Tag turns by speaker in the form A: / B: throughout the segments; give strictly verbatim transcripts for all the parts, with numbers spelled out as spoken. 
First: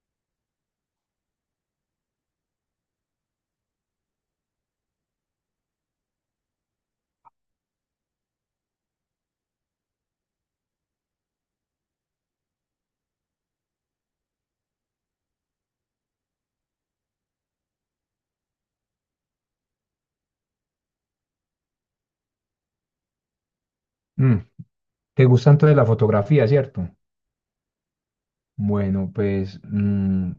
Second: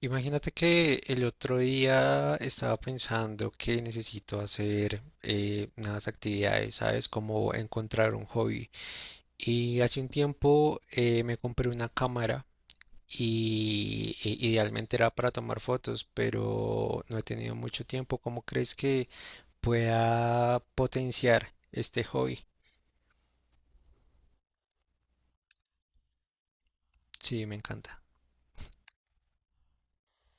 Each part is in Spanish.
A: Imagínate que el otro día estaba pensando que necesito hacer eh, unas actividades, ¿sabes? Como encontrar un hobby. Y hace un tiempo eh, me compré una cámara y e- idealmente era para tomar fotos, pero no he tenido mucho tiempo. ¿Cómo crees que pueda potenciar este hobby?
B: Mm, ¿te gusta entonces la fotografía, cierto?
A: Sí, me encanta.
B: Bueno, pues mm,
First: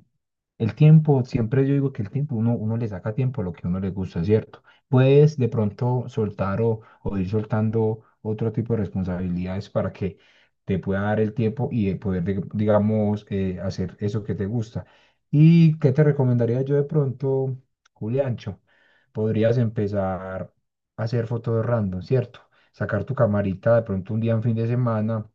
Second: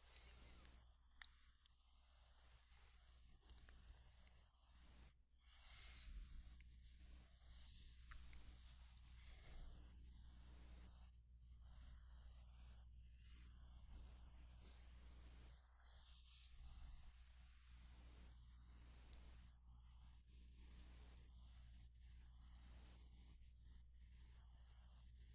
B: el tiempo, siempre yo digo que el tiempo, uno, uno le saca tiempo a lo que a uno le gusta, ¿cierto? Puedes de pronto soltar o, o ir soltando otro tipo de responsabilidades para que te pueda dar el tiempo y de poder, dig- digamos, eh, hacer eso que te gusta. ¿Y qué te recomendaría yo de pronto, Juliancho? Podrías empezar a hacer fotos random, ¿cierto? Sacar tu camarita de pronto un día en fin de semana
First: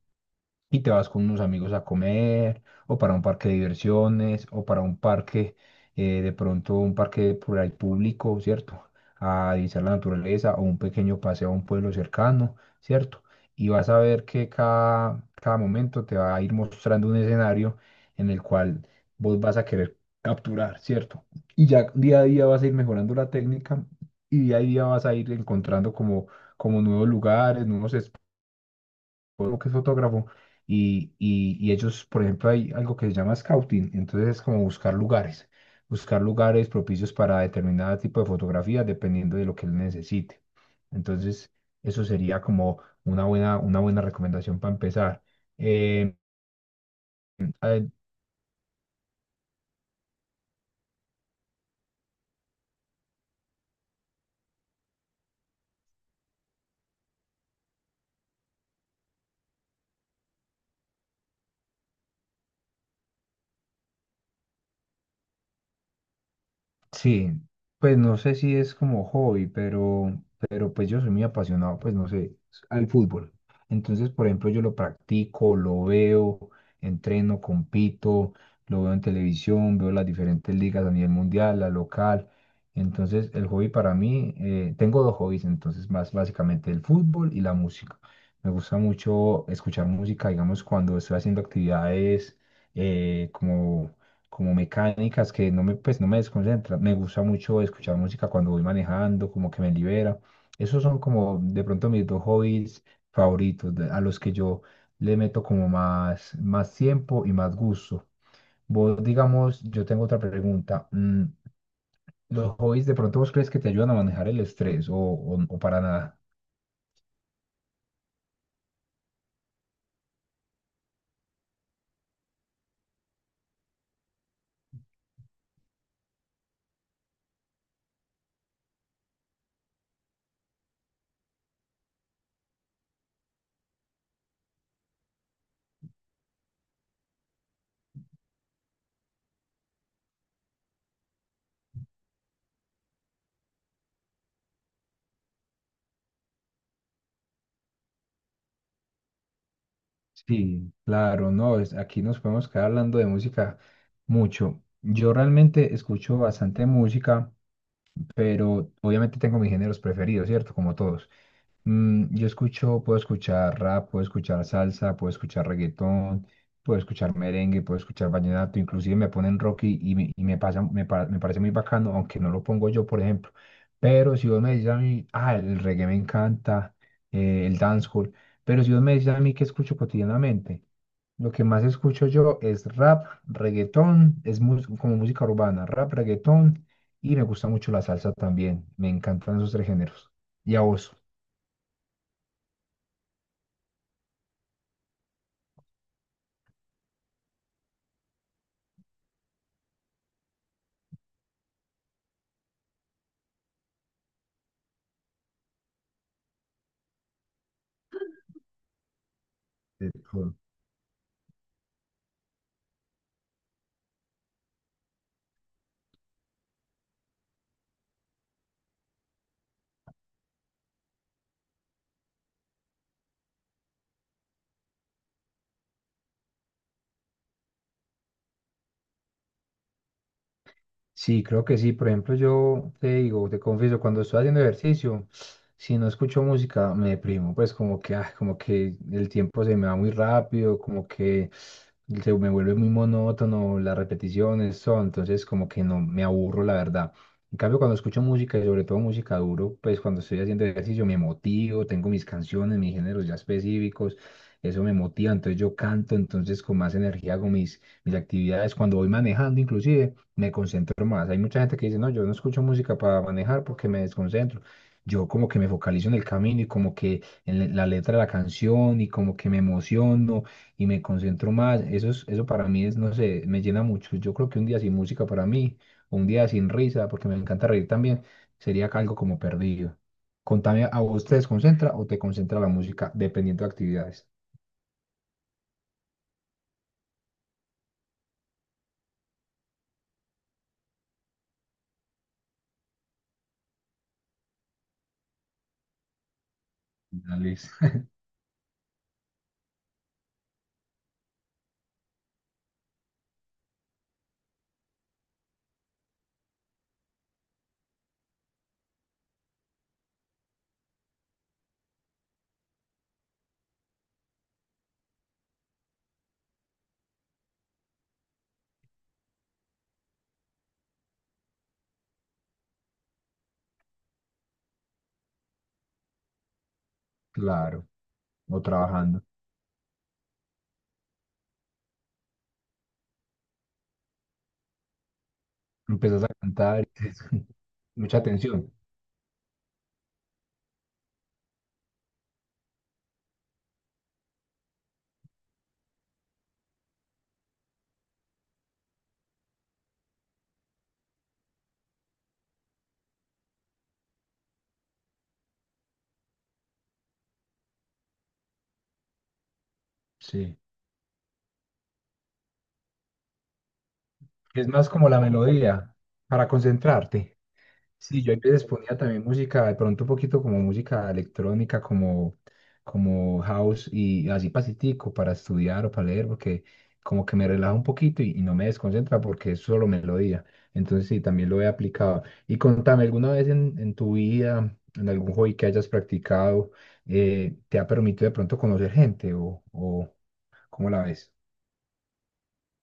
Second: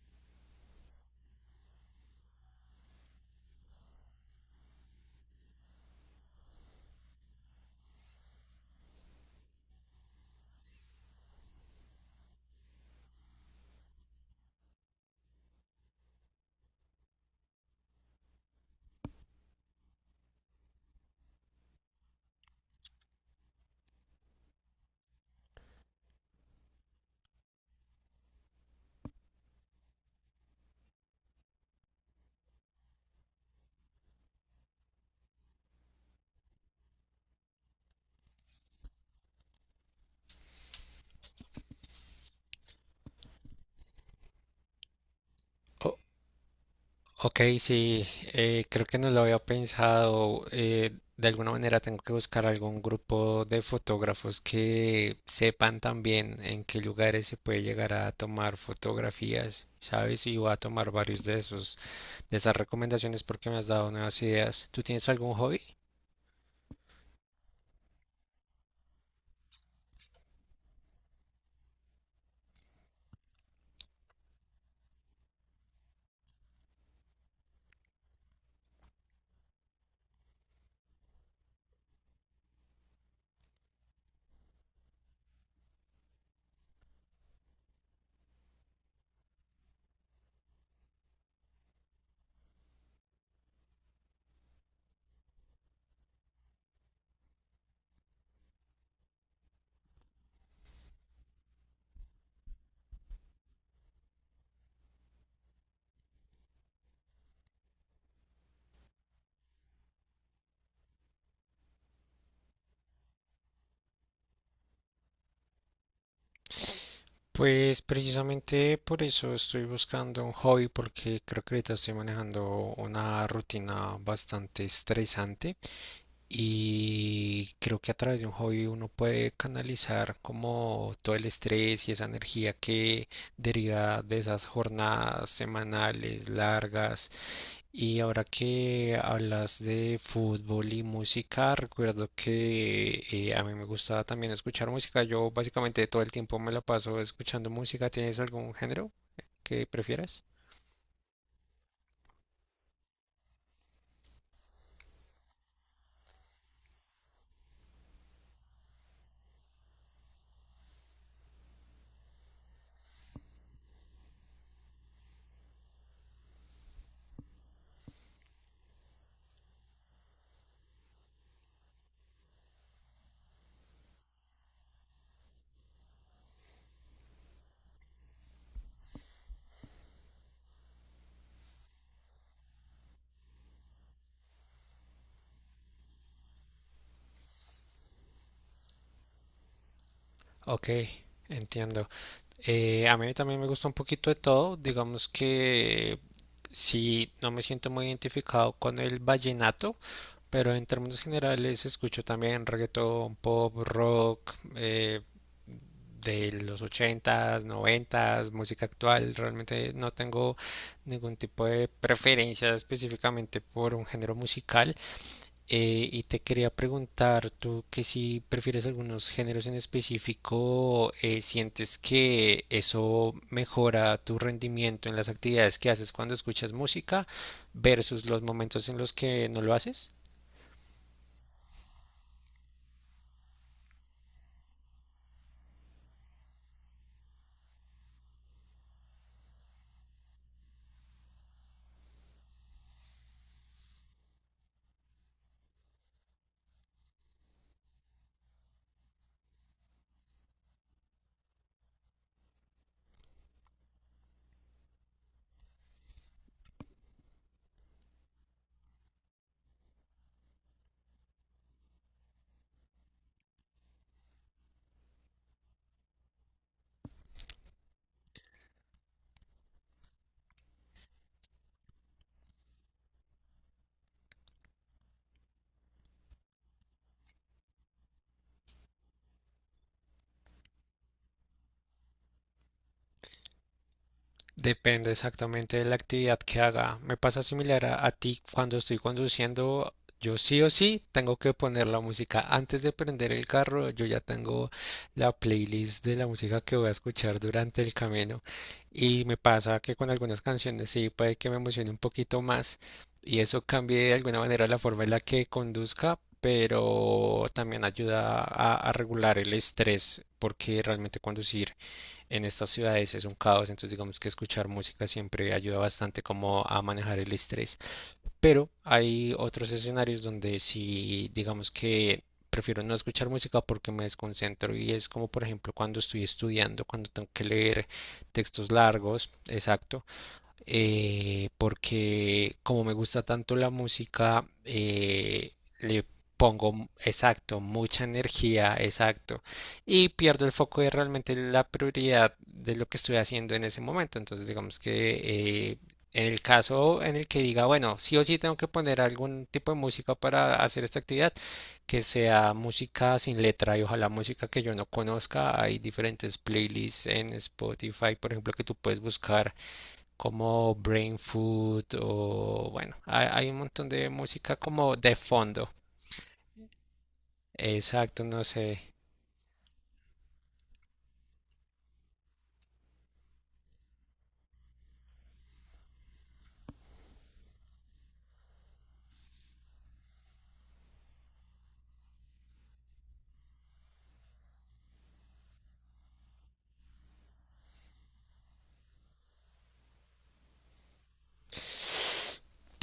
B: y te vas con unos amigos a comer o para un parque de diversiones o para un parque, eh, de pronto un parque por ahí público, ¿cierto? A divisar la naturaleza o un pequeño paseo a un pueblo cercano, ¿cierto? Y vas a ver que cada, cada momento te va a ir mostrando un escenario en el cual vos vas a querer capturar, ¿cierto? Y ya día a día vas a ir mejorando la técnica y día a día vas a ir encontrando como, como nuevos lugares, nuevos o que es fotógrafo, y, y, y ellos, por ejemplo, hay algo que se llama scouting, entonces es como buscar lugares, buscar lugares propicios para determinado tipo de fotografía, dependiendo de lo que él necesite. Entonces, eso sería como una buena, una buena recomendación para empezar. Eh,
A: Ok,
B: eh,
A: sí, eh, creo que no lo había pensado. Eh, de alguna manera tengo que buscar algún grupo de fotógrafos que sepan también en qué lugares se puede llegar a tomar fotografías, ¿sabes? Y voy a tomar varios de esos, de esas recomendaciones porque me has dado nuevas ideas. ¿Tú tienes algún hobby?
B: Sí, pues no sé si es como hobby, pero, pero pues yo soy muy apasionado, pues no sé, al fútbol. Entonces, por ejemplo, yo lo practico, lo veo, entreno, compito, lo veo en televisión, veo las diferentes ligas a nivel mundial, la local. Entonces, el hobby para mí, eh, tengo dos hobbies, entonces más básicamente el fútbol y la música. Me gusta mucho escuchar música, digamos, cuando estoy haciendo actividades eh, como como mecánicas que no me, pues, no me desconcentran. Me gusta mucho escuchar música cuando voy manejando, como que me libera. Esos son como de pronto mis dos hobbies favoritos, de- a los que yo le meto como más, más tiempo y más gusto. Vos, digamos, yo tengo otra pregunta. mm, ¿Los hobbies de pronto vos crees que te ayudan a manejar el estrés o, o, o para nada?
A: Pues precisamente por eso estoy buscando un hobby porque creo que ahorita estoy manejando una rutina bastante estresante. Y creo que a través de un hobby uno puede canalizar como todo el estrés y esa energía que deriva de esas jornadas semanales largas. Y ahora que hablas de fútbol y música, recuerdo que eh, a mí me gusta también escuchar música. Yo básicamente todo el tiempo me la paso escuchando música. ¿Tienes algún género que prefieras?
B: Sí, claro, no, es, aquí nos podemos quedar hablando de música mucho. Yo realmente escucho bastante música pero obviamente tengo mis géneros preferidos, ¿cierto? Como todos. Mm, yo escucho, puedo escuchar rap, puedo escuchar salsa, puedo escuchar reggaetón, puedo escuchar merengue, puedo escuchar vallenato, inclusive me ponen rock y, y me, y me pasa, me, pa- me parece muy bacano, aunque no lo pongo yo, por ejemplo. Pero si vos me dices a mí, ah, el reggae me encanta, eh, el dancehall, pero si vos me dices a mí que escucho cotidianamente, lo que más escucho yo es rap, reggaetón, es mus- como música urbana, rap, reggaetón y me gusta mucho la salsa también. Me encantan esos tres géneros. ¿Y a
A: Ok,
B: vos?
A: entiendo. Eh, a mí también me gusta un poquito de todo. Digamos que sí, no me siento muy identificado con el vallenato, pero en términos generales escucho también reggaetón, pop, rock, eh, de los ochentas, noventas, música actual. Realmente no tengo ningún tipo de preferencia específicamente por un género musical. Eh, y te quería preguntar, tú que si prefieres algunos géneros en específico, eh, ¿sientes que eso mejora tu rendimiento en las actividades que haces cuando escuchas música versus los momentos en los que no lo haces?
B: Sí, creo que sí. Por ejemplo, yo te digo, te confieso, cuando estoy haciendo ejercicio, si no escucho música, me deprimo. Pues como que, ah, como que el tiempo se me va muy rápido, como que se me vuelve muy monótono, las repeticiones son, entonces como que no me aburro, la verdad. En cambio, cuando escucho música y sobre todo música duro, pues cuando estoy haciendo ejercicio me motivo, tengo mis canciones, mis géneros ya específicos, eso me motiva, entonces yo canto, entonces con más energía hago mis, mis actividades, cuando voy manejando inclusive me concentro más. Hay mucha gente que dice, no, yo no escucho música para manejar porque me desconcentro. Yo como que me focalizo en el camino y como que en le- la letra de la canción y como que me emociono y me concentro más. Eso es, eso para mí es, no sé, me llena mucho. Yo creo que un día sin música para mí, o un día sin risa, porque me encanta reír también, sería algo como perdido. Contame, ¿a vos te desconcentra o te concentra la música dependiendo de actividades?
A: Depende exactamente de la actividad que haga. Me pasa similar a, a ti cuando estoy conduciendo. Yo sí o sí tengo que poner la música. Antes de prender el carro, yo ya tengo la playlist de la música que voy a escuchar
B: Dale.
A: durante el camino. Y me pasa que con algunas canciones sí puede que me emocione un poquito más y eso cambie de alguna manera la forma en la que conduzca, pero también ayuda a, a regular el estrés porque realmente conducir en estas ciudades es un caos, entonces digamos que escuchar música siempre ayuda bastante como a manejar el estrés. Pero hay otros escenarios donde si digamos que prefiero no escuchar música porque me desconcentro y es como por ejemplo cuando estoy estudiando, cuando tengo que leer
B: Claro, o
A: textos
B: trabajando.
A: largos, exacto, eh, porque como me gusta tanto la música, eh, le
B: Empezás a
A: pongo,
B: cantar,
A: m- exacto, mucha
B: mucha atención.
A: energía, exacto, y pierdo el foco de realmente la prioridad de lo que estoy haciendo en ese momento. Entonces, digamos que eh, en el caso en el que diga, bueno, sí o sí tengo que poner algún tipo de música para hacer esta actividad, que sea música sin letra y ojalá música que yo no conozca. Hay diferentes playlists en Spotify, por ejemplo, que tú puedes buscar
B: Sí.
A: como Brain Food o bueno, hay, hay un montón de música
B: Es más
A: como
B: como
A: de
B: la
A: fondo.
B: melodía para concentrarte. Sí,
A: Exacto,
B: yo a
A: no
B: veces
A: sé.
B: ponía también música, de pronto un poquito como música electrónica, como, como house y así pasitico para estudiar o para leer, porque como que me relaja un poquito y, y no me desconcentra porque es solo melodía. Entonces sí, también lo he aplicado. Y contame, ¿alguna vez en, en tu vida, en algún hobby que hayas practicado, eh, te ha permitido de pronto conocer gente o, o cómo la ves?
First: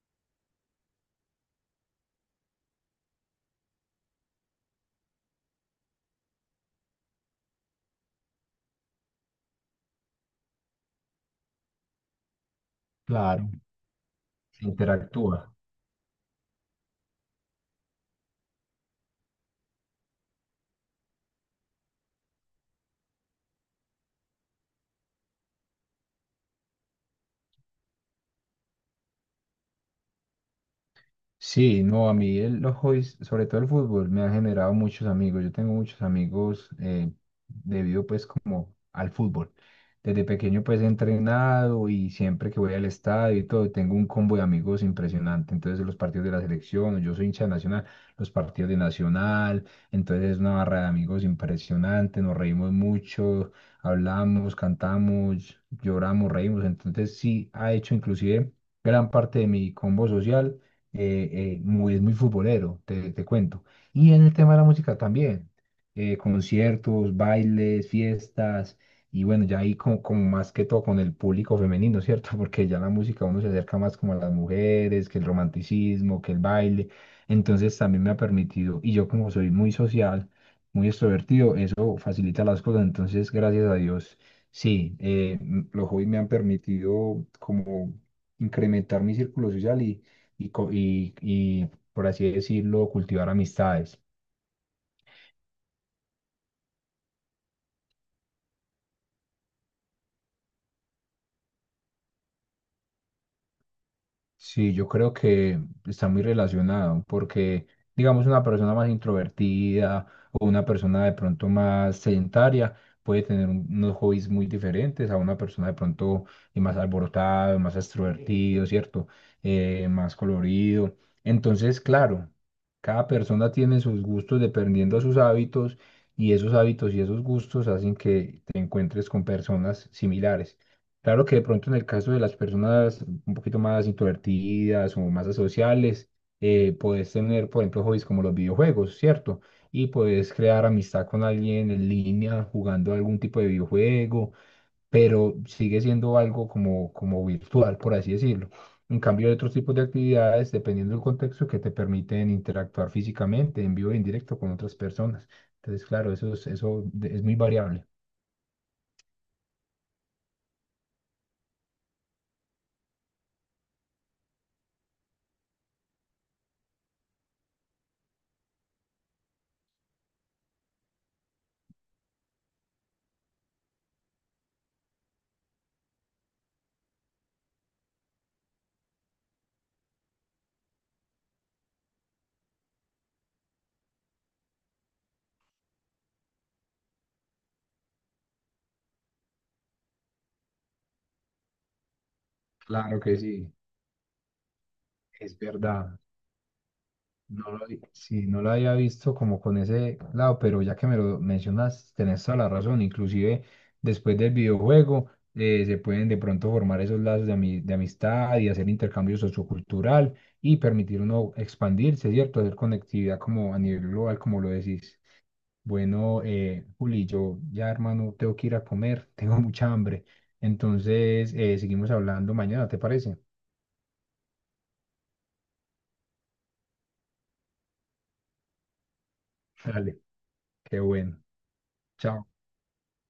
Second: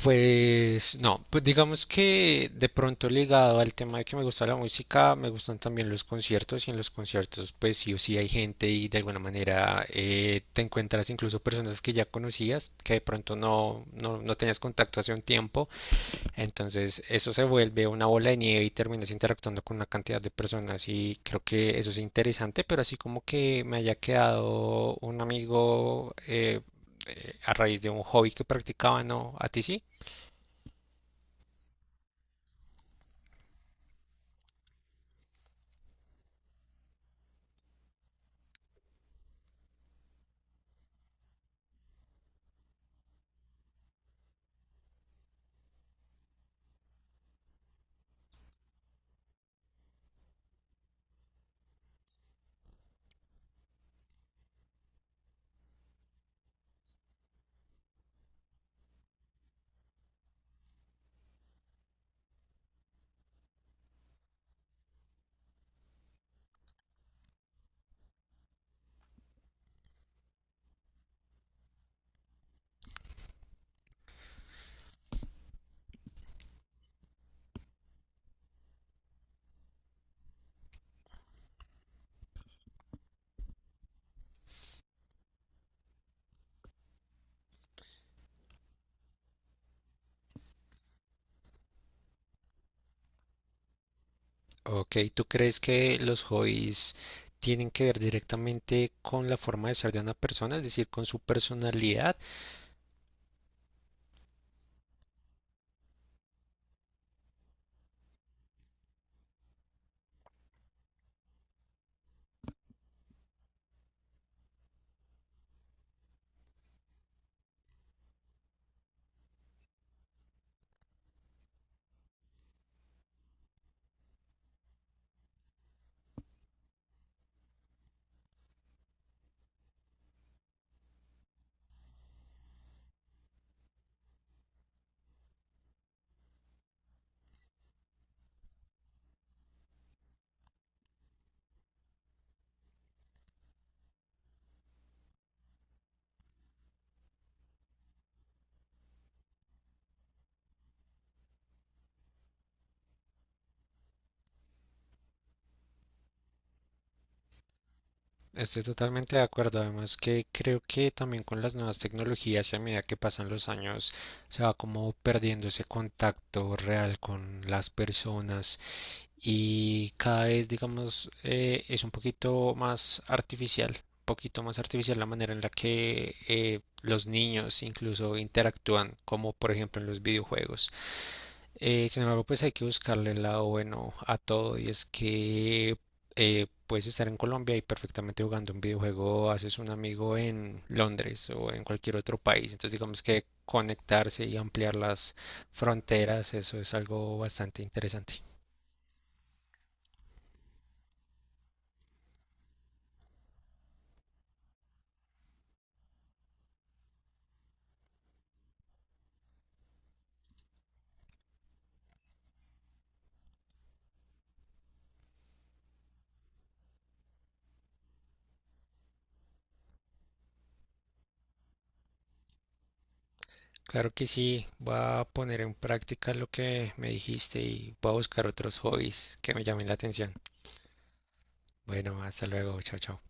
A: Pues no, pues digamos que de pronto ligado al tema de que me gusta la música, me gustan también los conciertos y en los conciertos pues sí o sí hay gente y de alguna manera eh, te encuentras incluso personas que ya conocías, que de pronto
B: Claro.
A: no, no, no tenías contacto hace un
B: Interactúa.
A: tiempo. Entonces, eso se vuelve una bola de nieve y terminas interactuando con una cantidad de personas y creo que eso es interesante, pero así como que me haya quedado un amigo eh, eh, a raíz de un hobby que practicaba, ¿no? ¿A ti sí?
B: Sí, no, a mí el, los hobbies, sobre todo el fútbol, me ha generado muchos amigos. Yo tengo muchos amigos eh, debido pues como al fútbol. Desde pequeño pues he entrenado y siempre que voy al estadio y todo, tengo un combo de amigos impresionante. Entonces los partidos de la selección, yo soy hincha de nacional, los partidos de nacional, entonces es una barra de amigos impresionante, nos reímos mucho, hablamos, cantamos, lloramos, reímos. Entonces sí ha hecho inclusive gran parte de mi combo social eh, eh, muy, es muy futbolero, te, te cuento. Y en el tema de la música también, eh, conciertos, bailes, fiestas, y bueno, ya ahí como, como más que todo con el público femenino, ¿cierto? Porque ya la música uno se acerca más como a las mujeres, que el romanticismo, que el baile. Entonces también me ha permitido, y yo como soy muy social, muy extrovertido, eso facilita las cosas. Entonces, gracias a Dios, sí, eh, m- los hobbies me han permitido como incrementar mi círculo social y y, co- y, y, por así decirlo, cultivar amistades.
A: Ok, ¿tú crees que los hobbies tienen que ver directamente con la forma de ser de una persona, es decir, con su personalidad?
B: Sí, yo creo que está muy relacionado porque, digamos, una persona más introvertida o una persona de pronto más sedentaria puede tener un- unos hobbies muy diferentes a una persona de pronto eh, más alborotada, más extrovertido, ¿cierto? Eh, más colorido. Entonces, claro, cada persona tiene sus gustos dependiendo de sus hábitos y esos hábitos y esos gustos hacen que te encuentres con personas similares. Claro que de pronto en el caso de las personas un poquito más introvertidas o más asociales, eh, puedes tener, por ejemplo, hobbies como los videojuegos, ¿cierto? Y puedes crear amistad con alguien en línea jugando algún tipo de videojuego, pero sigue siendo algo como, como virtual, por así decirlo. En cambio, hay otros tipos de actividades, dependiendo del contexto, que te permiten interactuar físicamente, en vivo y en directo con otras personas. Entonces, claro, eso es, eso de- es muy variable.
A: Estoy totalmente de acuerdo, además que creo que también con las nuevas tecnologías y a medida que pasan los años se va como perdiendo ese contacto real con las personas y cada vez, digamos, eh, es un poquito más artificial, un poquito más artificial la manera en la que eh, los niños incluso interactúan, como por ejemplo en los videojuegos. Eh, sin embargo, pues hay que buscarle el lado bueno a todo y es que eh, puedes estar en Colombia y perfectamente jugando un videojuego, haces un amigo en Londres o en cualquier otro país. Entonces,
B: Claro
A: digamos
B: que
A: que
B: sí,
A: conectarse y ampliar las
B: es verdad.
A: fronteras, eso es algo
B: No
A: bastante
B: lo, vi-
A: interesante.
B: sí, no lo había visto como con ese lado, pero ya que me lo mencionas, tenés toda la razón. Inclusive después del videojuego eh, se pueden de pronto formar esos lazos de, ami- de amistad y hacer intercambio sociocultural y permitir uno expandirse, ¿cierto? Hacer conectividad como a nivel global, como lo decís. Bueno, eh, Juli, yo ya hermano tengo que ir a comer, tengo mucha hambre. Entonces, eh, seguimos hablando mañana, ¿te parece?
A: Claro que sí, voy a poner en práctica lo que me dijiste y voy a buscar otros hobbies que me llamen la
B: Dale,
A: atención.
B: qué bueno.
A: Bueno, hasta
B: Chao.
A: luego, chao, chao.